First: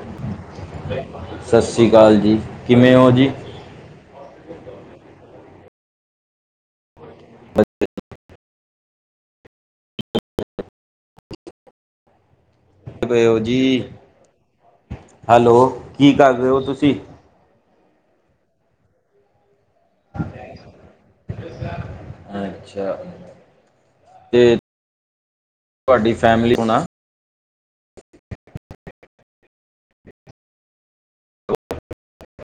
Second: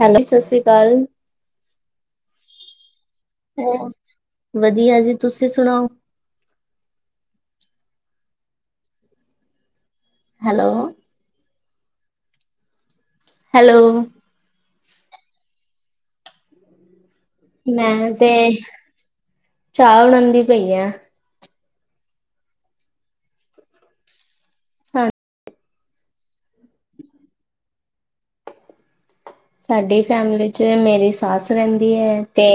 Hello ਸਤਿ ਸ੍ਰੀ ਅਕਾਲ ਸਾਸਰੀ ਕਾਲ ਜੀ, ਕਿਵੇਂ ਹੋ ਜੀ? ਵਧੀਆ ਜੀ, ਤੁਸੀਂ ਸੁਣਾਓ? ਹੈਲੋ। ਪਏ ਔ ਜੀ ਹੈਲੋ ਹੈਲੋ, ਕੀ ਕਰ ਰਹੇ ਔ ਤੁਸੀ? ਮੈਂ ਤੇ, ਚਾਹ ਬਣਾਂਦੀ ਪਈ ਆ। ਅੱਛਾ, ਤੇ ਹਾਂ ਤੁਹਾਡੀ ਫੈਮਿਲੀ ਹੁਣ ਆ। ਸਾਡੀ ਫੈਮਲੀ ਚ ਮੇਰੀ ਸੱਸ ਰੈਂਦੀ ਏ, ਤੇ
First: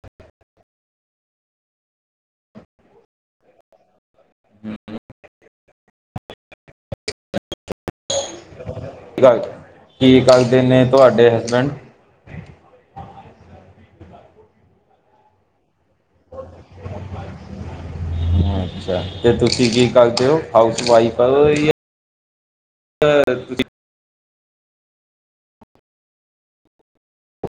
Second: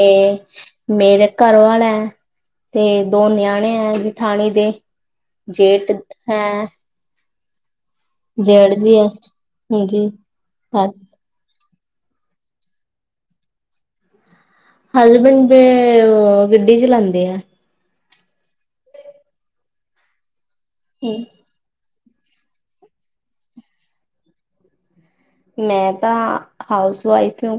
ਮੇਰੇ ਘਰਵਾਲਾ ਹੈ, ਤੇ ਦੋ ਨਿਆਣੇ ਐ ਜਠਾਣੀ ਦੇ ਜੇਠ ਹੈਂ। ਕੀ ਗੱਲ? ਹਾਂਜੀ ਕੀ ਕਰਦੇ ਨੇ ਤੁਹਾਡੇ ਹਸਬੈਂਡ? ਹੱਲੇ ਬਿੰਬੇ ਗੱਡੀ ਚਲਾਂਦੇ ਐ। ਅੱਛਾ, ਤੇ ਤੁਸੀਂ ਕੀ ਕਰਦੇ ਔ? ਹਾਊਸ ਵਾਈਫ ਅ ਮੈਂ ਤਾਂ ਹਾਊਸ ਵਾਈਫ ਹ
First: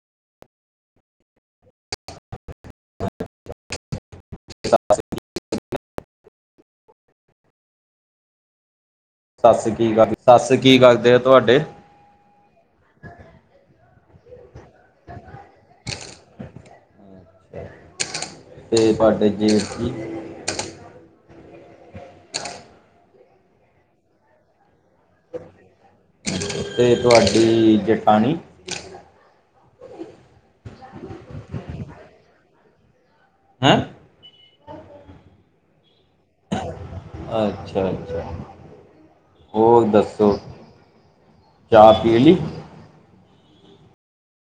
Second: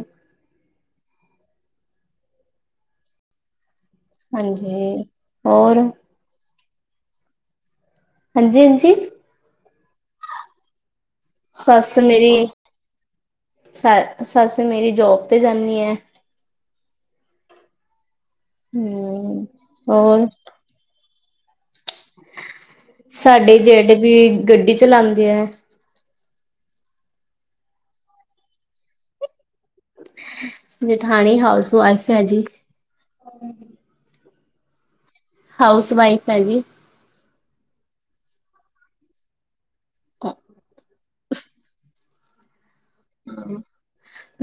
ਹਾਂਜੀ, ਹੋਰ? ਹਾਂਜੀ, ਹਾਂਜੀ। ਸੱਸ ਕੀ ਕਰਦੇ, ਸੱਸ ਕੀ ਕਰਦੇ ਆ ਤੁਹਾਡੇ? ਸੱਸ ਮੇਰੀ ਸੱਸ ਮੇਰੀ ਜੋਬ ਤੇ ਜਾਨੀ ਐ। ਤੇ ਤਾਡੇ ਹਮ ਜੇਠ ਜੀ? ਹੋਰ ਸਾਡੇ ਜੇਠ ਵੀ ਗੱਡੀ ਚਲਾਂਦੇ ਐ। ਤੇ ਤੁਹਾਡੀ ਜਠਾਣੀ? ਜਠਾਣੀ ਹਾਊਸ ਵਾਈਫ ਹੈ ਜੀ। ਹੈਂ ਹਾਊਸ ਵਾਈਫ ਹੈਗੀ। ਅੱਛਾ-ਅੱਛਾ ਹੋਰ ਦੱਸੋ? ਕਿਆ ਰੇਲੀ। ਹੂੰ।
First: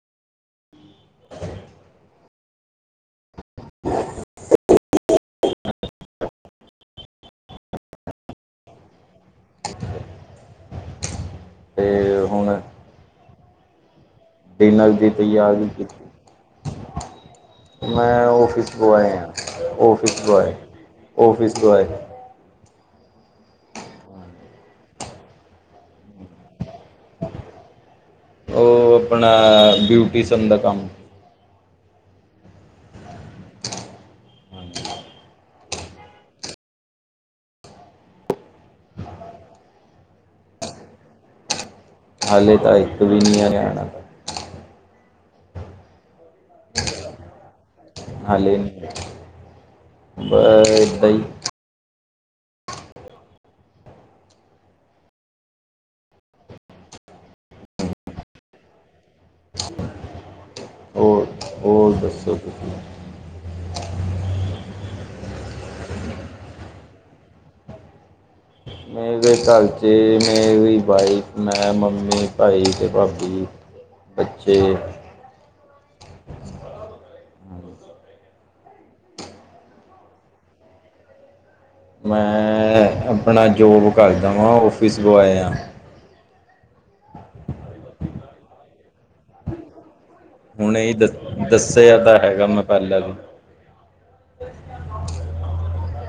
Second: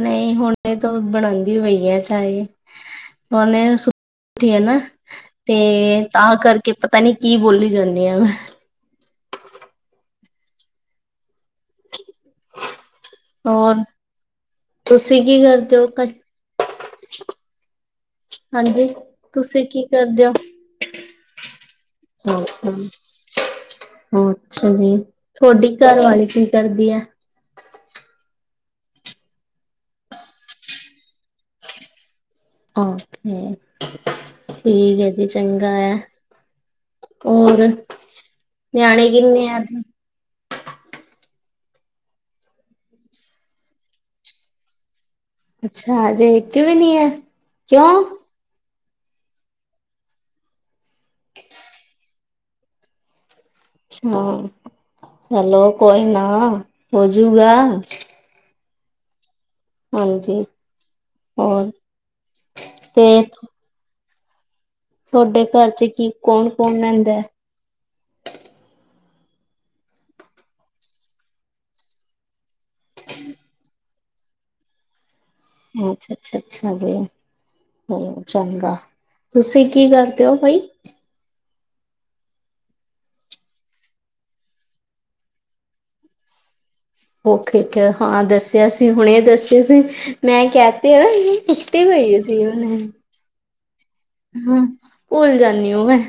ਨਹੀ, ਹੁਣੇ ਤੋਂ ਬਣਾਦੀ ਪਈ ਆ ਚਾਅ ਔਨੇ ਉਠੀ ਆ ਨਾ, ਤੇ ਤਾਂ ਕਰਕੇ ਪਤਾ ਨੀ ਕੀ ਬੋਲੀ ਜਾਨੀ ਆ ਮੈ। ਤੇ ਹੁਣ ਔਰ ਡਿਨਰ ਦੀ ਤੁਸੀ ਕੀ ਤਿਆਰੀ ਕਰਦੇ ਔ? ਮੈ ਔਫਿਸ ਹਾਂਜੀ ਤੋ ਆਏ ਆ, ਤੁਸੀਂ ਕੀ ਔਫੀਸ ਕਰਦੇ ਹੋ ਤੋ ਆਏ, ਔਫਿਸ ਤੋ ਆਏ। [unintelligible] ਅੱਛਾ ਜੀ। ਤੁਹਾਡੀ ਘਰਵਾਲੀ ਕੀ ਕਰਦੀ ਐ? ਔਹ ਆਪਣਾ, ਬਿਊਟੀਜ਼ਮ ਦਾ ਕੰਮ। ਔਕੇ। ਠੀਕ ਹੈ ਜੀ, ਚੰਗਾ ਐ। ਔਰ, ਨਿਆਣੇ ਕਿੰਨੇ ਆ? ਹੱਲੇ ਤਾਂ ਇੱਕ ਵੀ ਨਈ ਆ ਨਿਆਣਾ ਤੇ। ਅੱਛਾ! ਅਜੇ ਇੱਕ ਵੀ ਨੀ ਹੈ। ਕਿਉਂ? ਬ ਏਦਾਂ ਹੀ ਹਾਂ। ਚਲੋ ਕੋਈ ਨਾ ਹੋਜੂਗਾ। ਹਾਂਜੀ। ਹੋਰ, ਸਭ ਕੁਛ ਤੇ ਤੁਹਾਡੇ ਘਰ ਚ ਕੀ ਕੌਣ-ਕੌਣ ਨੁਹਦਾ ਹੈ। ਅੱਜ ਦੇ ਘਰ 'ਚ ਮੇਰੀ ਵਾਈਫ ਮੈਂ ਮੰਮੀ ਭਾਈ ਅਤੇ ਭਾਬੀ ਜੀ। ਅੱਛੇ ਅੱਛਾ-ਅੱਛਾ-ਅੱਛਾ ਜੀ। ਚਲੋ ਚੰਗਾ। ਤੁਸੀਂ ਕੀ ਕਰਦੇ ਹੋ ਬਾਈ? ਮੈਂ ਆਪਣਾ ਜੋਬ ਕਰਦਾ ਵਾਂ ਔਫੀਸ ਵੇਗਾਰ । ਓਕੇ- ਓਕੇ, ਹਾਂ, ਦੱਸਿਆ ਸੀ ਹੁਣੇ ਦੱਸਿਆ ਸੀ। ਮੈਂ ਕਹਿ ਹੁਣੇ ਤੇ ਹੀ ਆ ਦ ਨਾ ਕੁੱਤੇ ਦੱਸਿਆ ਤਾਂ ਪਈ ਸੀ। ਹੈਗਾ ਮੈਂ ਉਹਨੇ ਪਹਿਲਾਂ ਵੀ ਹਾਂ। ਭੁੱਲ ਜਾਂਦੀ ਹਾਂ ਮੈਂ,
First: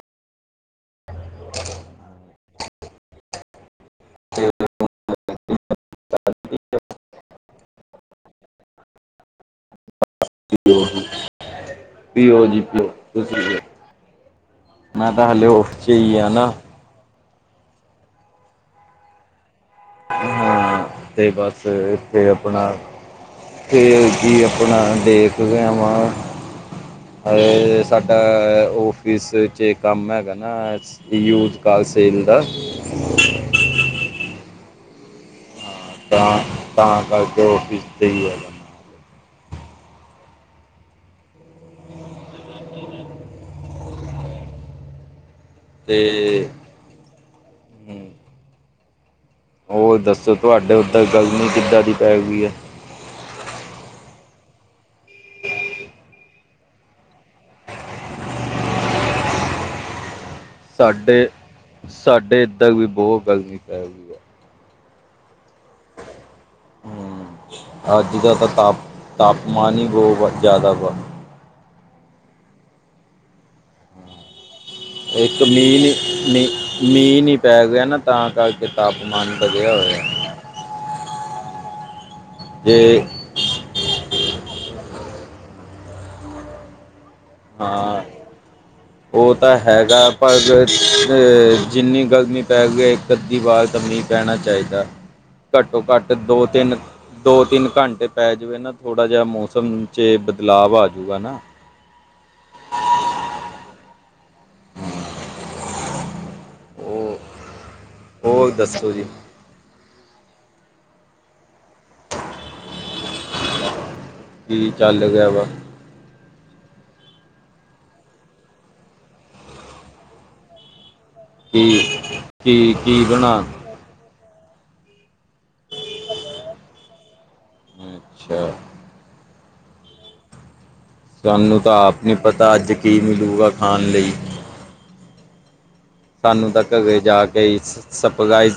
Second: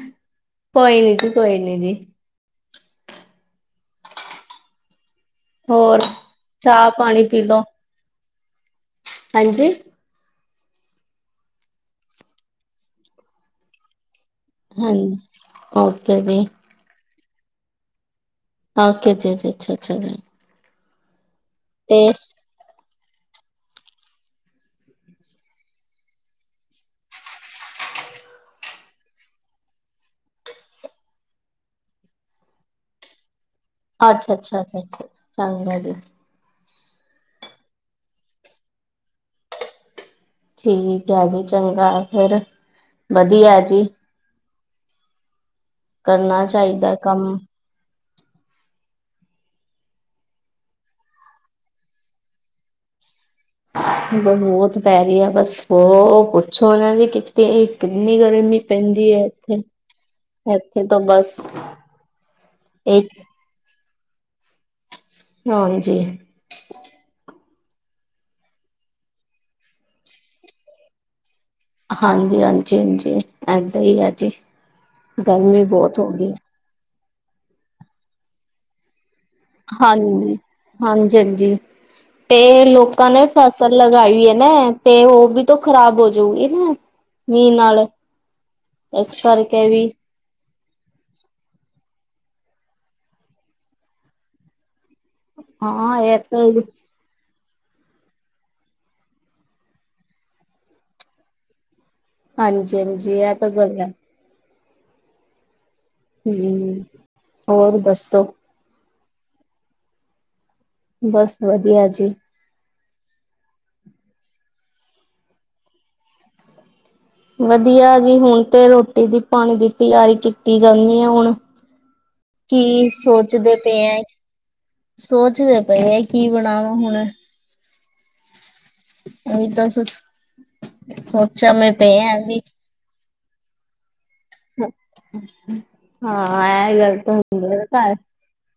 ਕੋਈ ਨੀ ਜੀ ਕੋਈ ਨੀ ਜੀ। ਹੋਰ, ਚਾਹ -ਪਾਣੀ ਪੀ ਲੋੋ। ਹਾਂਜੀ। ਪੀਓ ਜੀ, ਪੀਓ। ਮੈਂ ਹਾਂਜੀ ਤਾਂ ਹਾਲੇ ਉਠ ਕੇ ਹੀ ਓਕੇ ਗਿਆ ਜੀ ਨਾ। ਓਕੇ ਜੀ-ਜੀ ਅੱਛਾ-ਅੱਛਾ ਜੀ। ਅਤੇ ਬਸ ਤੇ ਇੱਥੇ ਆਪਣਾ ਖੇਲ ਜ ਆਪਣਾ ਦੇਖਦੇ ਵਾਂ। ਸਾਡਾ ਆਫਿਸ ਚ ਕੰਮ ਹੈਗਾ ਨਾ ਯੂ ਤਸੀਲ ਦਾ ਅੱਛਾ'ਅੱਛਾ-ਅੱਛਾ-ਅੱਛਾ ਜੀ। ਹਾਂ, ਤਾਂ ਤਾਂ ਕਰਕੇ ਔਫਿਸ ਦੇ ਹੀ ਆ। ਠੀਕ ਆ ਜੀ, ਚੰਗਾ, ਫੇਰ ਵਧੀਆ ਜੀ। ਕਰਨਾ ਤੇ ਚਾਹੀਦਾ ਕੰਮ। ਉਹ ਦੱਸੋ, ਤੁਹਾਡੇ ਓਦਰ ਗੱਲ ਨੀ ਕਿੱਦਾਂ ਦੀ ਪੈ ਗਈ ਹੈ। ਬਹੁਤ ਪੈ ਰਹੀ ਹੈ। ਬਸ ਉਹ ਪੁੱਛੋ ਉਹਨਾਂ ਦੀ ਕਿਤੇ ਕਿੰਨੀ ਗਰਮੀ ਪੈਂਦੀ ਹੈ। ਇੱਥੇ ਇੱਥੇ ਤਾਂ ਸਾਡੇ ਬਸ -ਸਾਡੇ ਏਦਾਂ ਵੀ ਇੱਕ ਬਹੁਤ ਗਰਮੀ ਪੈ ਗਈ ਆ। ਹਾਂਜੀ। ਹਮ, ਅੱਜ ਦਾ ਤਾਂ ਤਾਪ- ਤਾਪਮਾਨ ਹੀ ਬਹੁਤ ਜ਼ਿਆਦਾ ।ਵਹੁ ਹਾਂਜੀ-ਹਾਂਜੀ-ਹਾਂਜੀ ਏਦਾਂ ਹੀ ਆ ਜੀ। ਇੱਕ ਗਰਮੀ ਮੀਂਹ ਨੀ ਬਹੁਤ ਹੋ ਗਈ ਮੀਂਹ- ਮੀਂਹ ਨੀ ਪੈ ਗਿਆ। ਨਾ ਤਾਂ ਕਰਕੇ ਤਪ ਹਾਂਜੀ-ਹਾਂਜੀ-ਹਾਂਜੀ। ਤੇ ਜੇ ਲੋਕਾਂ ਨੇ ਫਸਲ ਲਗਈ ਹੈ ਨਾ ਤੇ ਉਹ ਵੀ ਖਰਾਬ ਹੋ ਜਾਊਗੀ ਨਾ। ਮੀਂਹ ਨਾਲ ਹਾਂ ਇਸ ।ਉਹ ਤਾਂ ਕਰਕੇ ਵੀ ਹੈਗਾ। ਪਰ ਅ ਜਿੰਨੀ ਗਰਮੀ ਪੈ ਗਈ। ਇੱਕ -ਅੱਧੀ ਵਾਰ ਤਾਂ ਮੀਂਹ ਪੈਣਾ ਚਾਹੀਦਾ। ਹਾਂ ਘੱਟੋ-ਘੱਟ ਇਹ ਦੋ ਤਾਂ ਤਿੰਨ ਦੋ ਤਿੰਨ ਘੰਟੇ ਪੈ ਜਾਵੇ ਨਾ ਥੋੜ੍ਹਾ ਜਿਹਾ ਮੌਸਮ 'ਚ ਬਦਲਾਵ ਆਜੂਗਾ ਨਾ ਹਾਂਜੀ-ਹਾਂਜੀ ਇਹ ਤਾਂ ਗੱਲ ਹੈ ਹੂੰ ਹੂੰ, ਹੋਰ ਦੱਸੋ? ਹੋਰ ਦੱਸੋ ਜੀ ਬਸ ਵਧੀਆ ਜੀ ਕੀ ਚੱਲ ਗਿਆ ਵਾ ਵਧੀਆ ਜੀ ਹੁਣ ਤੇ ਰੋਟੀ ਦੀ ਪਾਣੀ ਦੀ ਤਿਆਰੀ ਕੀਤੀ ਜਾਂਦੀ ਹੈ ਹੁਣ ਕੀ ਕੀ ਸੋਚਦੇ ਪਏ ਐ ਸੋਚਦੇ ਪਏ ਹੈ ਕੀ ਬਣਾਵਾਂ ਹੁਣ ਅੱਛਾ। ਓਹੀ ਤਾਂ ਸੁ ਸਾਨੂੰ ਤਾਂ ਆਪ ਨਹੀਂ ਪਤਾ ਅੱਜ ਕੀ ਮਿਲਲੇਗਾ ਖਾਣ ਲਈ। [inaudible] ਸਾਨੂੰ ਤਾਂ ਹਾਂ ਇਹ ਘਰੇ ਗੱਲ ਤਾਂ ਜਾ ਕੇ ਹੁੰਦੀ ਆ ਘਰ ਸਪਰਾਇਜ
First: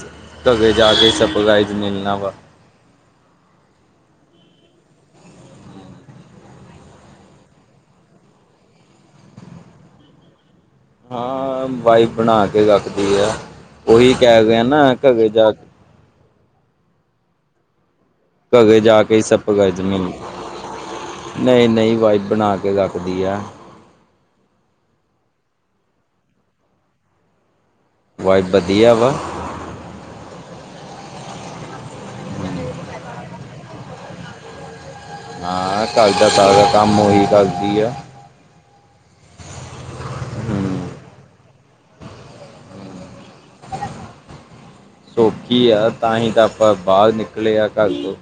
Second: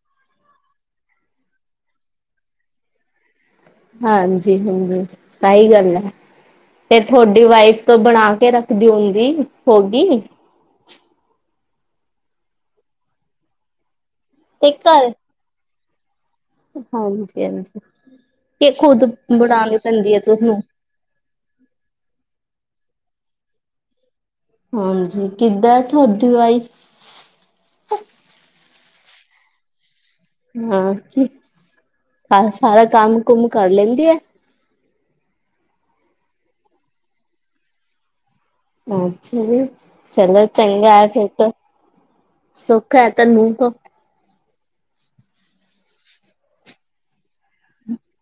ਘਰੇ ਜਾ ਕੇ ਸ ਸਪ੍ਰਾਈਜ ਮਿਲਣਾ ਵਾ। ਹਾਂਜੀ, ਹਾਂਜੀ ਸਹੀ ਗੱਲ ਹੈ। ਤੇ ਤੁਹਾਡੀ ਵਾਈਫ ਤੋਂ ਬਣਾ ਕੇ ਰੱਖਦੀ ਹੁੰਦੀ ਹੋਗੀ। ਹਾਂ ਵਾਈਫ ਬਣਾ ਕੇ ਰੱਖਦੀ ਐ, ਉਹੀ ਕਹਿ ਗ ਤੇ ਨਾ ਘਰ ਘਰੇ ਜਾ ਕੇ ਹਾਂਜੀ, ਹਾਂਜੀ ਕਿ ਘਰੇ ਜਾ ਖੁਦ ਕੇ ਬਣਾਉਣੀ ਸੱਪਰਾਈਜ ਪੈਂਦੀ ਮਿਲੂਗਾ ਹੈ ਤੁਸਨੂੰ ਗਾ ਨਹੀਂ, ਨਹੀਂ ਵਾਈ ਬਣਾ ਕੇ ਰਖ ਦਿਆਂ। ਹਾਂਜੀ ਕਿੱਦਾਂ ਤੁਹਾਡੀ ਵਾਈਫ? ਵਾਈਫ ਵਧੀਆ ਵਾ। ਹਾਂ ਸਾਰਾ ਕੰਮ ਕੁਮ ਕਰ ਲੈਂਦੀ ਏ। ਹਾਂ ਘਰ ਦਾ ਸਾਰਾ ਕੰਮ ਹੀ ਕਰਦੀ ਆ। ਅੱਛਾ ਜੀ, ਚਲੋ ਹੂੰ ਚੰਗਾ ਹੈ ਫਿਰ ਤਾ ਸੁਖ ਹੈ। ਤੇਨੂੰ ਸੌਖੀ ਆ ਤਾਂ ਹੀ ਤਾਂ ਆਪਾਂ ਬਾਹਰ ਨਿਕਲੇ ਆ ਘਰ ਤੋਂ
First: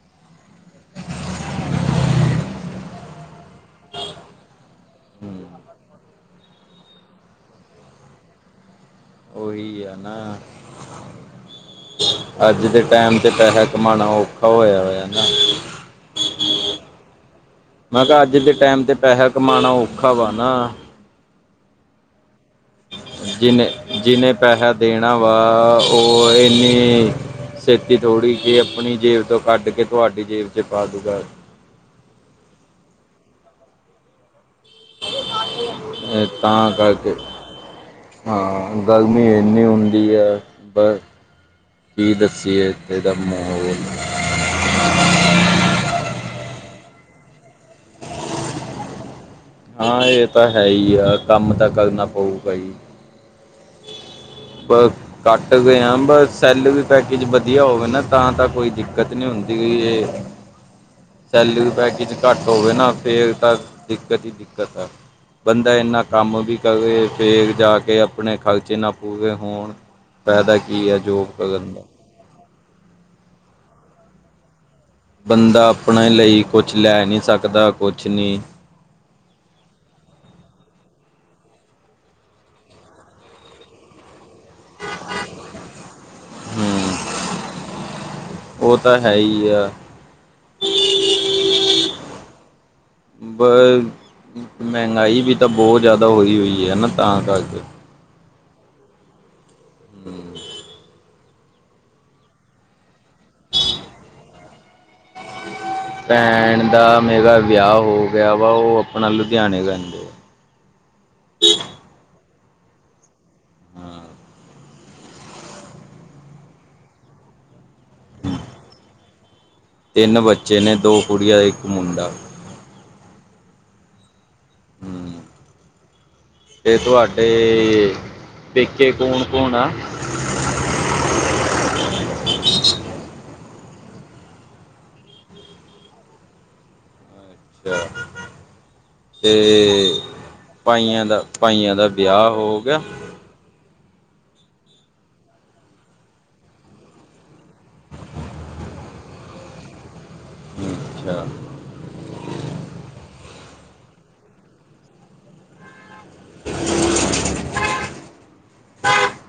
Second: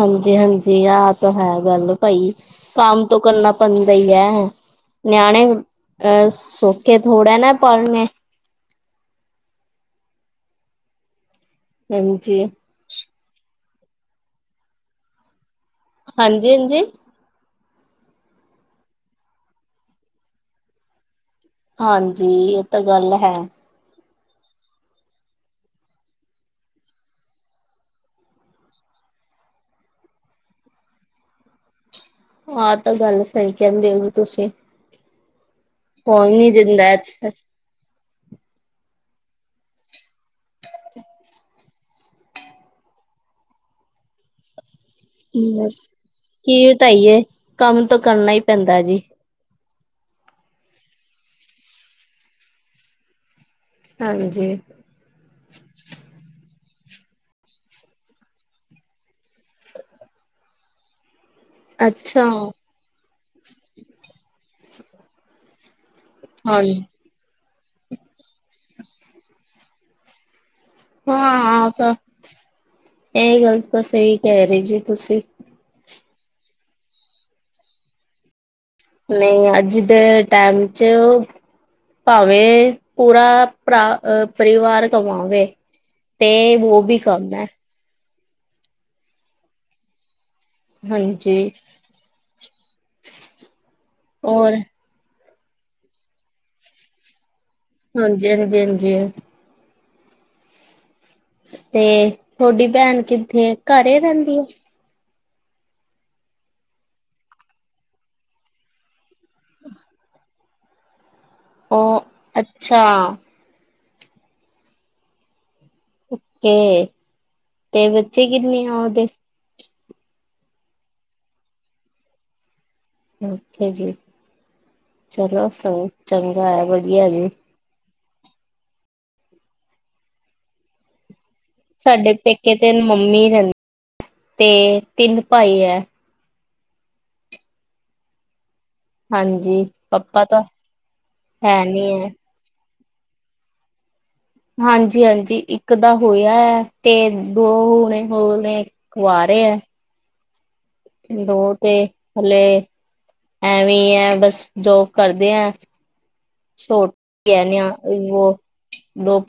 ਹਾਂਜੀ, ਹਾਂਜੀ ਆਹ ਤਾਂ ਹੈ ਗੱਲ ਭਾਈ ਕੰਮ ਤੋਂ ਕਰਨਾ ਬਦੇ ਹੀ ਹੈ ਨਿਆਣੇ ਹੂੰ ਅਹ ਸੋਖੇ ਥੋੜਾ ਨਾ ਪਲਨਣੇ ਉਹੀ ਆ ਨਾ ਹਾਂਜੀ। ਅੱਜ ਦੇ ਟਾਈਮ ਚ ਪੈਹੈ ਕਮਾਣਾ ਔਖਾ ਹੋਇਿਆ ਹੋਇਆ ਨਾ। ਹਾਂਜੀ, ਹਾਂਜੀ ਮੈਂ ਕਿਹਾ ਅੱਜ ਦੇ ਟਾਈਮ ਤੇ ਪੈਸਾ ਕਮਾਉਣਾ ਔਖਾ ਵਾ ਨਾ। ਹਾਂਜੀ ਇਹ ਤਾਂ ਗੱਲ ਹੈ। ਜਿਹਨੇ ਜਿਹਨੇ ਪੈਸਾ ਦੇਣਾ ਵਾ ਉਹ ਇੰਨੀ ਛੇਤੀ ਥੋੜ੍ਹੀ ਕਿ ਆਪਣੀ ਜੇਬ ਤੋਂ ਕੱਢ ਕੇ ਤੁਹਾਡੀ ਜੇਬ ਚ ਪਾ ਦੂਗਾ। ਆਹ ਤਾਂ ਗੱਲ ਸਹੀ ਕਹਿੰਦੇ ਹੋਗੀ ਤੁਸੀਂ। ਇਹ ਕੌਣ ਨੀ ਤਾਂ ਦਿੰਦਾ ਕਰਕੇ ਇੱਥੇ ਹਾਂ। ਗਰਮੀ ਇਨੀ ਹੁੰਦੀ ਹੈ ਬਸ ਕੀ ਦੱਸੀਏ ਇਹਦਾ ਮਾਹੌਲ ਬਸ ਕੀ ਵਤਾਈਏ ਕੰਮ ਤੋਂ ਕਰਨਾ ਹੀ ਪੈਂਦਾ ਜੀ। ਹਾਂ ਇਹ ਤਾਂ ਹੈ ਹੀ ਆ ਕੰਮ ਤਾਂ ਕਰਨਾ ਪਊਗਾ ਈ। ਹਾਂਜੀ। ਬ ਕੱਟ ਰੇ ਆ ਬਸ ਸੈੱਲ ਵੀ ਪੈਕੇਜ ਵਧੀਆ ਹੋਵੇ ਨਾ ਤਾਂ ਤਾਂ ਕੋਈ ਦਿੱਕਤ ਨਹੀਂ ਹੁੰਦੀ ਇਹ ਸੈਲਰੀ ਪੈਕੇਜ ਅੱਛਾ ਘੱਟ ਹੋਵੇ ਨਾ ਫਿਰ ਤਾਂ ਦਿੱਕਤ ਹੀ ਦਿੱਕਤ ਹੈ ਬੰਦਾ ਇੰਨਾ ਕੰਮ ਵੀ ਹਾਂ ਕਰੇ ਫੇਰ ਜਾ ਕੇ ਆਪਣੇ ਖਰਚੇ ਨਾ ਪੂਰੇ ਹੋਣ ਫੈਦਾ ਕੀ ਹੈ ਜੋਬ ਹਾਂ ਕਰਨ ਦਾ। ਤਾਂ ਇਹ ਗੱਲ ਤਾਂ ਸਹੀ ਕਹਿ ਰਹੀ ਜੀ। ਤੁਸੀਂ ਬੰਦਾ ਆਪਣੇ ਲਈ ਕੁਛ ਲੈ ਨਹੀਂ ਸਕਦਾ ਕੁਛ ਨਹੀਂ ਨਹੀਂ, ਅੱਜ ਦੇ ਟਾਈਮ ਚ। ਭਾਵੇਂ ਪੂਰਾ ਭਰਾ ਅਹ। ਪਰਿਵਾਰ ਕਮਾਵੇ ਤੇ ਵੋ [unintelligible] ਵੀ ਹੂੰ। ਕੰਮ ਹੈ। [unintelligible] ਉਹ ਤਾਂ ਹੈ ਹੀ ਆ। ਹਾਂਜੀ ਬ ਔਰ ਮਹਿੰਗਾਈ ਵੀ ਤਾਂ। ਤਾਂ ਬਹੁਤ ਜ਼ਿਆਦਾ ਹੋਈ ਹੋਈ ਹੈ ਨਾ ਤਾਂ ਕਰਕੇ। ਹਾਂਜੀ ਹਾਂ ਜੀ ਹਾਂ ਜੀ। ਹੂੰ। ਤੇ ਤੁਹਾਡੀ ਭੈਣ ਕਿੱਥੇ ਘਰੇ ਰਹਿੰਦੀ ਆ? ਭੈਣ ਦਾ ਮੇਰਾ ਵਿਆਹ ਹੋ ਗਿਆ ਵਾ ਉਹ ਆਪਣਾ ਲੁਧਿਆਣੇ ਰਹਿੰਦੇ ਆ। ਉਹ ਅੱਛਾ। ਹਾਂ ਓਕੇ ਤੇ ਬੱਚੇ ਕਿੰਨੇ ਆ ਉਹਦੇ? ਤਿੰਨ ਬੱਚੇ ਨੇ ਦੋ ਕੁੜੀਆਂ ਇੱਕ ਮੁੰਡਾ। ਓਕੇ ਜੀ, ਹੂੰ। ਚਲੋ, ਸਬ ਚੰਗਾ ਆ ਵਧੀਆ ਜੀ। ਦੇਖੇ ਕੌਣ ਕੌਣ ਆ। ਸਾਡੇ ਪੇਕੇ ਤੇ ਮੰਮੀ ਰਹਿੰਦੀ ਤੇ ਤਿੰਨ ਭਾਈ ਹੈ। ਅੱਛਾ। ਹਾਂਜੀ ਤੇ ਪਾਪਾ ਤਾਂ ਭਾਈਆਂ ਦਾ ਹੈ ਭਾਈਆਂ ਦਾ ਨੀ ਹੈ ਵਿਆਹ ਹੋਊ। ਵਿਆਾਹ ਹਾਂਜੀ, ਹਾਂਜੀ ਇੱਕ ਦਾ ਹੋਇਆ ਹੈ ਤੇ ਦੋ ਹੁਣ ਹੋਰ ਨੇ ਕੁਆਾਰੇ। ਇਹ ਆ। ਅੱਛਾ। ਦੋ ਤੇ ਹਲੇ। ਐਵੇਂ ਹੈ, ਬਸ ਜੋ ਕਰਦੇ ਐ। ਛੋੜ ਕੇ ਆਨੇ ਆ ਦੋ।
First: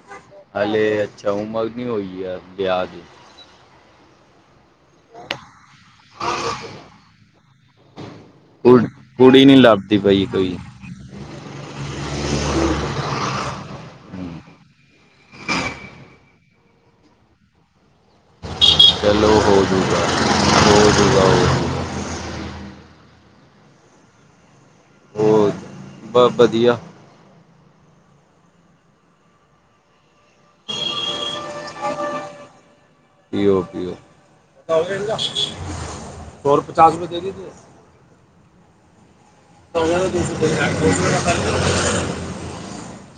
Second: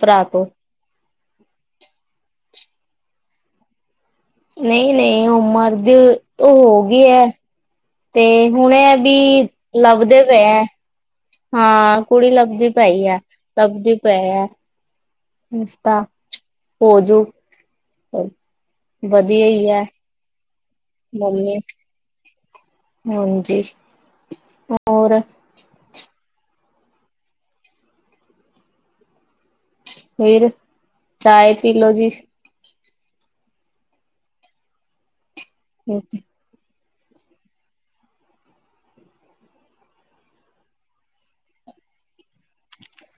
ਭਰਾ ਤੋਂ ਹਲੇ, ਅੱਛਾ ਉਮਰ ਨਹੀ ਹੋਈ ਏ ਵਿਆਹ ਦੀ। ਨਹੀਂ ਨਹੀਂ ਉਹ ਮਰਦ ਤੋਂ ਹੋ ਗਈ ਹੈ ਤੇ। ਕੁ ਹੁਣੇ ਇਹ ਕੁੜੀ ਬਈ ਨੀ ਲੱਭਦੀ ਲੱਭਦੇ ਪਈ ਪਏ ਕੋਈ ਐ। ਹਾਂ ਕੁੜੀ ਲੱਭਦੀ ਪਈ ਹੈ ਲੱਭਦੇ ਪਏ ਆ। ਨਸਤਾ [inaudible] ਹੋਜੂ ਚਲੋ ਵਧੀਆ ਹੋ ਹੀ ਹੈ ਜੂਗਾ। ਮੰਮੀ। ਹੋ ਹਾਂਜੀ, ਹੋਰ? ਬਸ ਵਧੀਆ। ਫਿਰ ਚਾਏ [unintelligible] ਪੀ ਲੋੋ ਜੀ। ਪੀ ਓ ਪੀ ਓ। ਮਕ [inaudible] ਪਚਾਸ [unintelligible] ਰੁਪਏ ਦੇ ਦਿਓ। [inaudible]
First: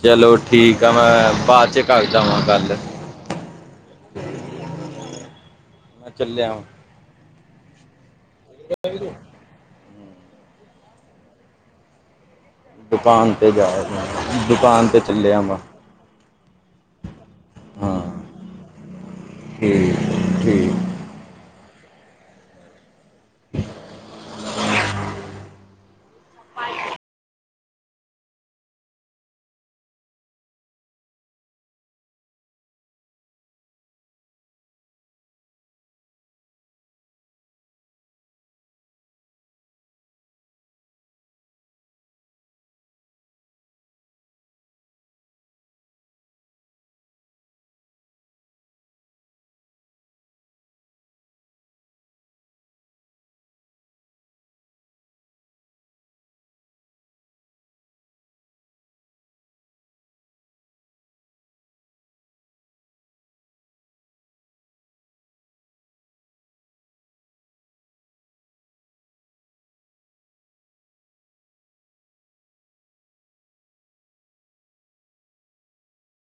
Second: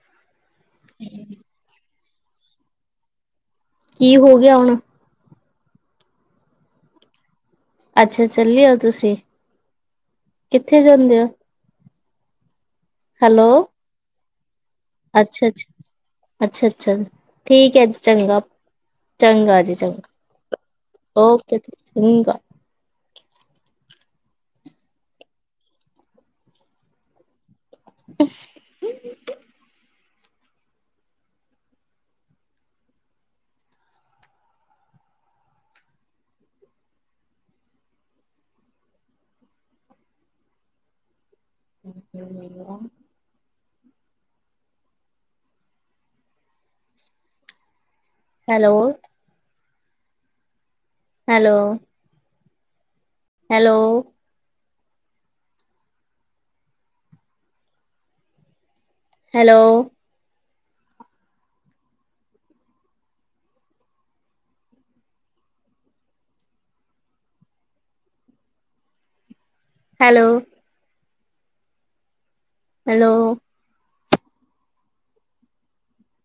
ਚਲੋ। ਠੀਕ ਆ ਮੈਂ ਬਾਅਦ 'ਚ ਕਰਦਾ ਵਾਂ ਗੱਲ। ਕੀ ਹੋ ਗਿਆ ਹੁਣ? ਮੈਂ ਚੱਲਿਆ ਵਾਂ। ਅੱਛਾ, ਚੱਲੇ ਉਹ ਤੁਸੀਂ ਕਿੱਥੇ ਜਾਂਦੇ ਹੋ? ਦੁਕਾਨ ਤੇ ਜਾ ਰਿਹਾ। ਅੱਛਾ ਅੱਛਾ ਅੱਛਾ ਅੱਛਾ ਠੀਕ ਹੈ ਹਾਂ ਚੰਗਾ। ਚੰਗਾ ਜੀ, ਠੀਕ ਚੰਗਾ, ਠੀਕ ਓਕੇ ਚੰਗਾ। ਅ ਮੈਂਨੂੰ ਮਿਲ ਲਓ। Hello. Hello hello hello hello hello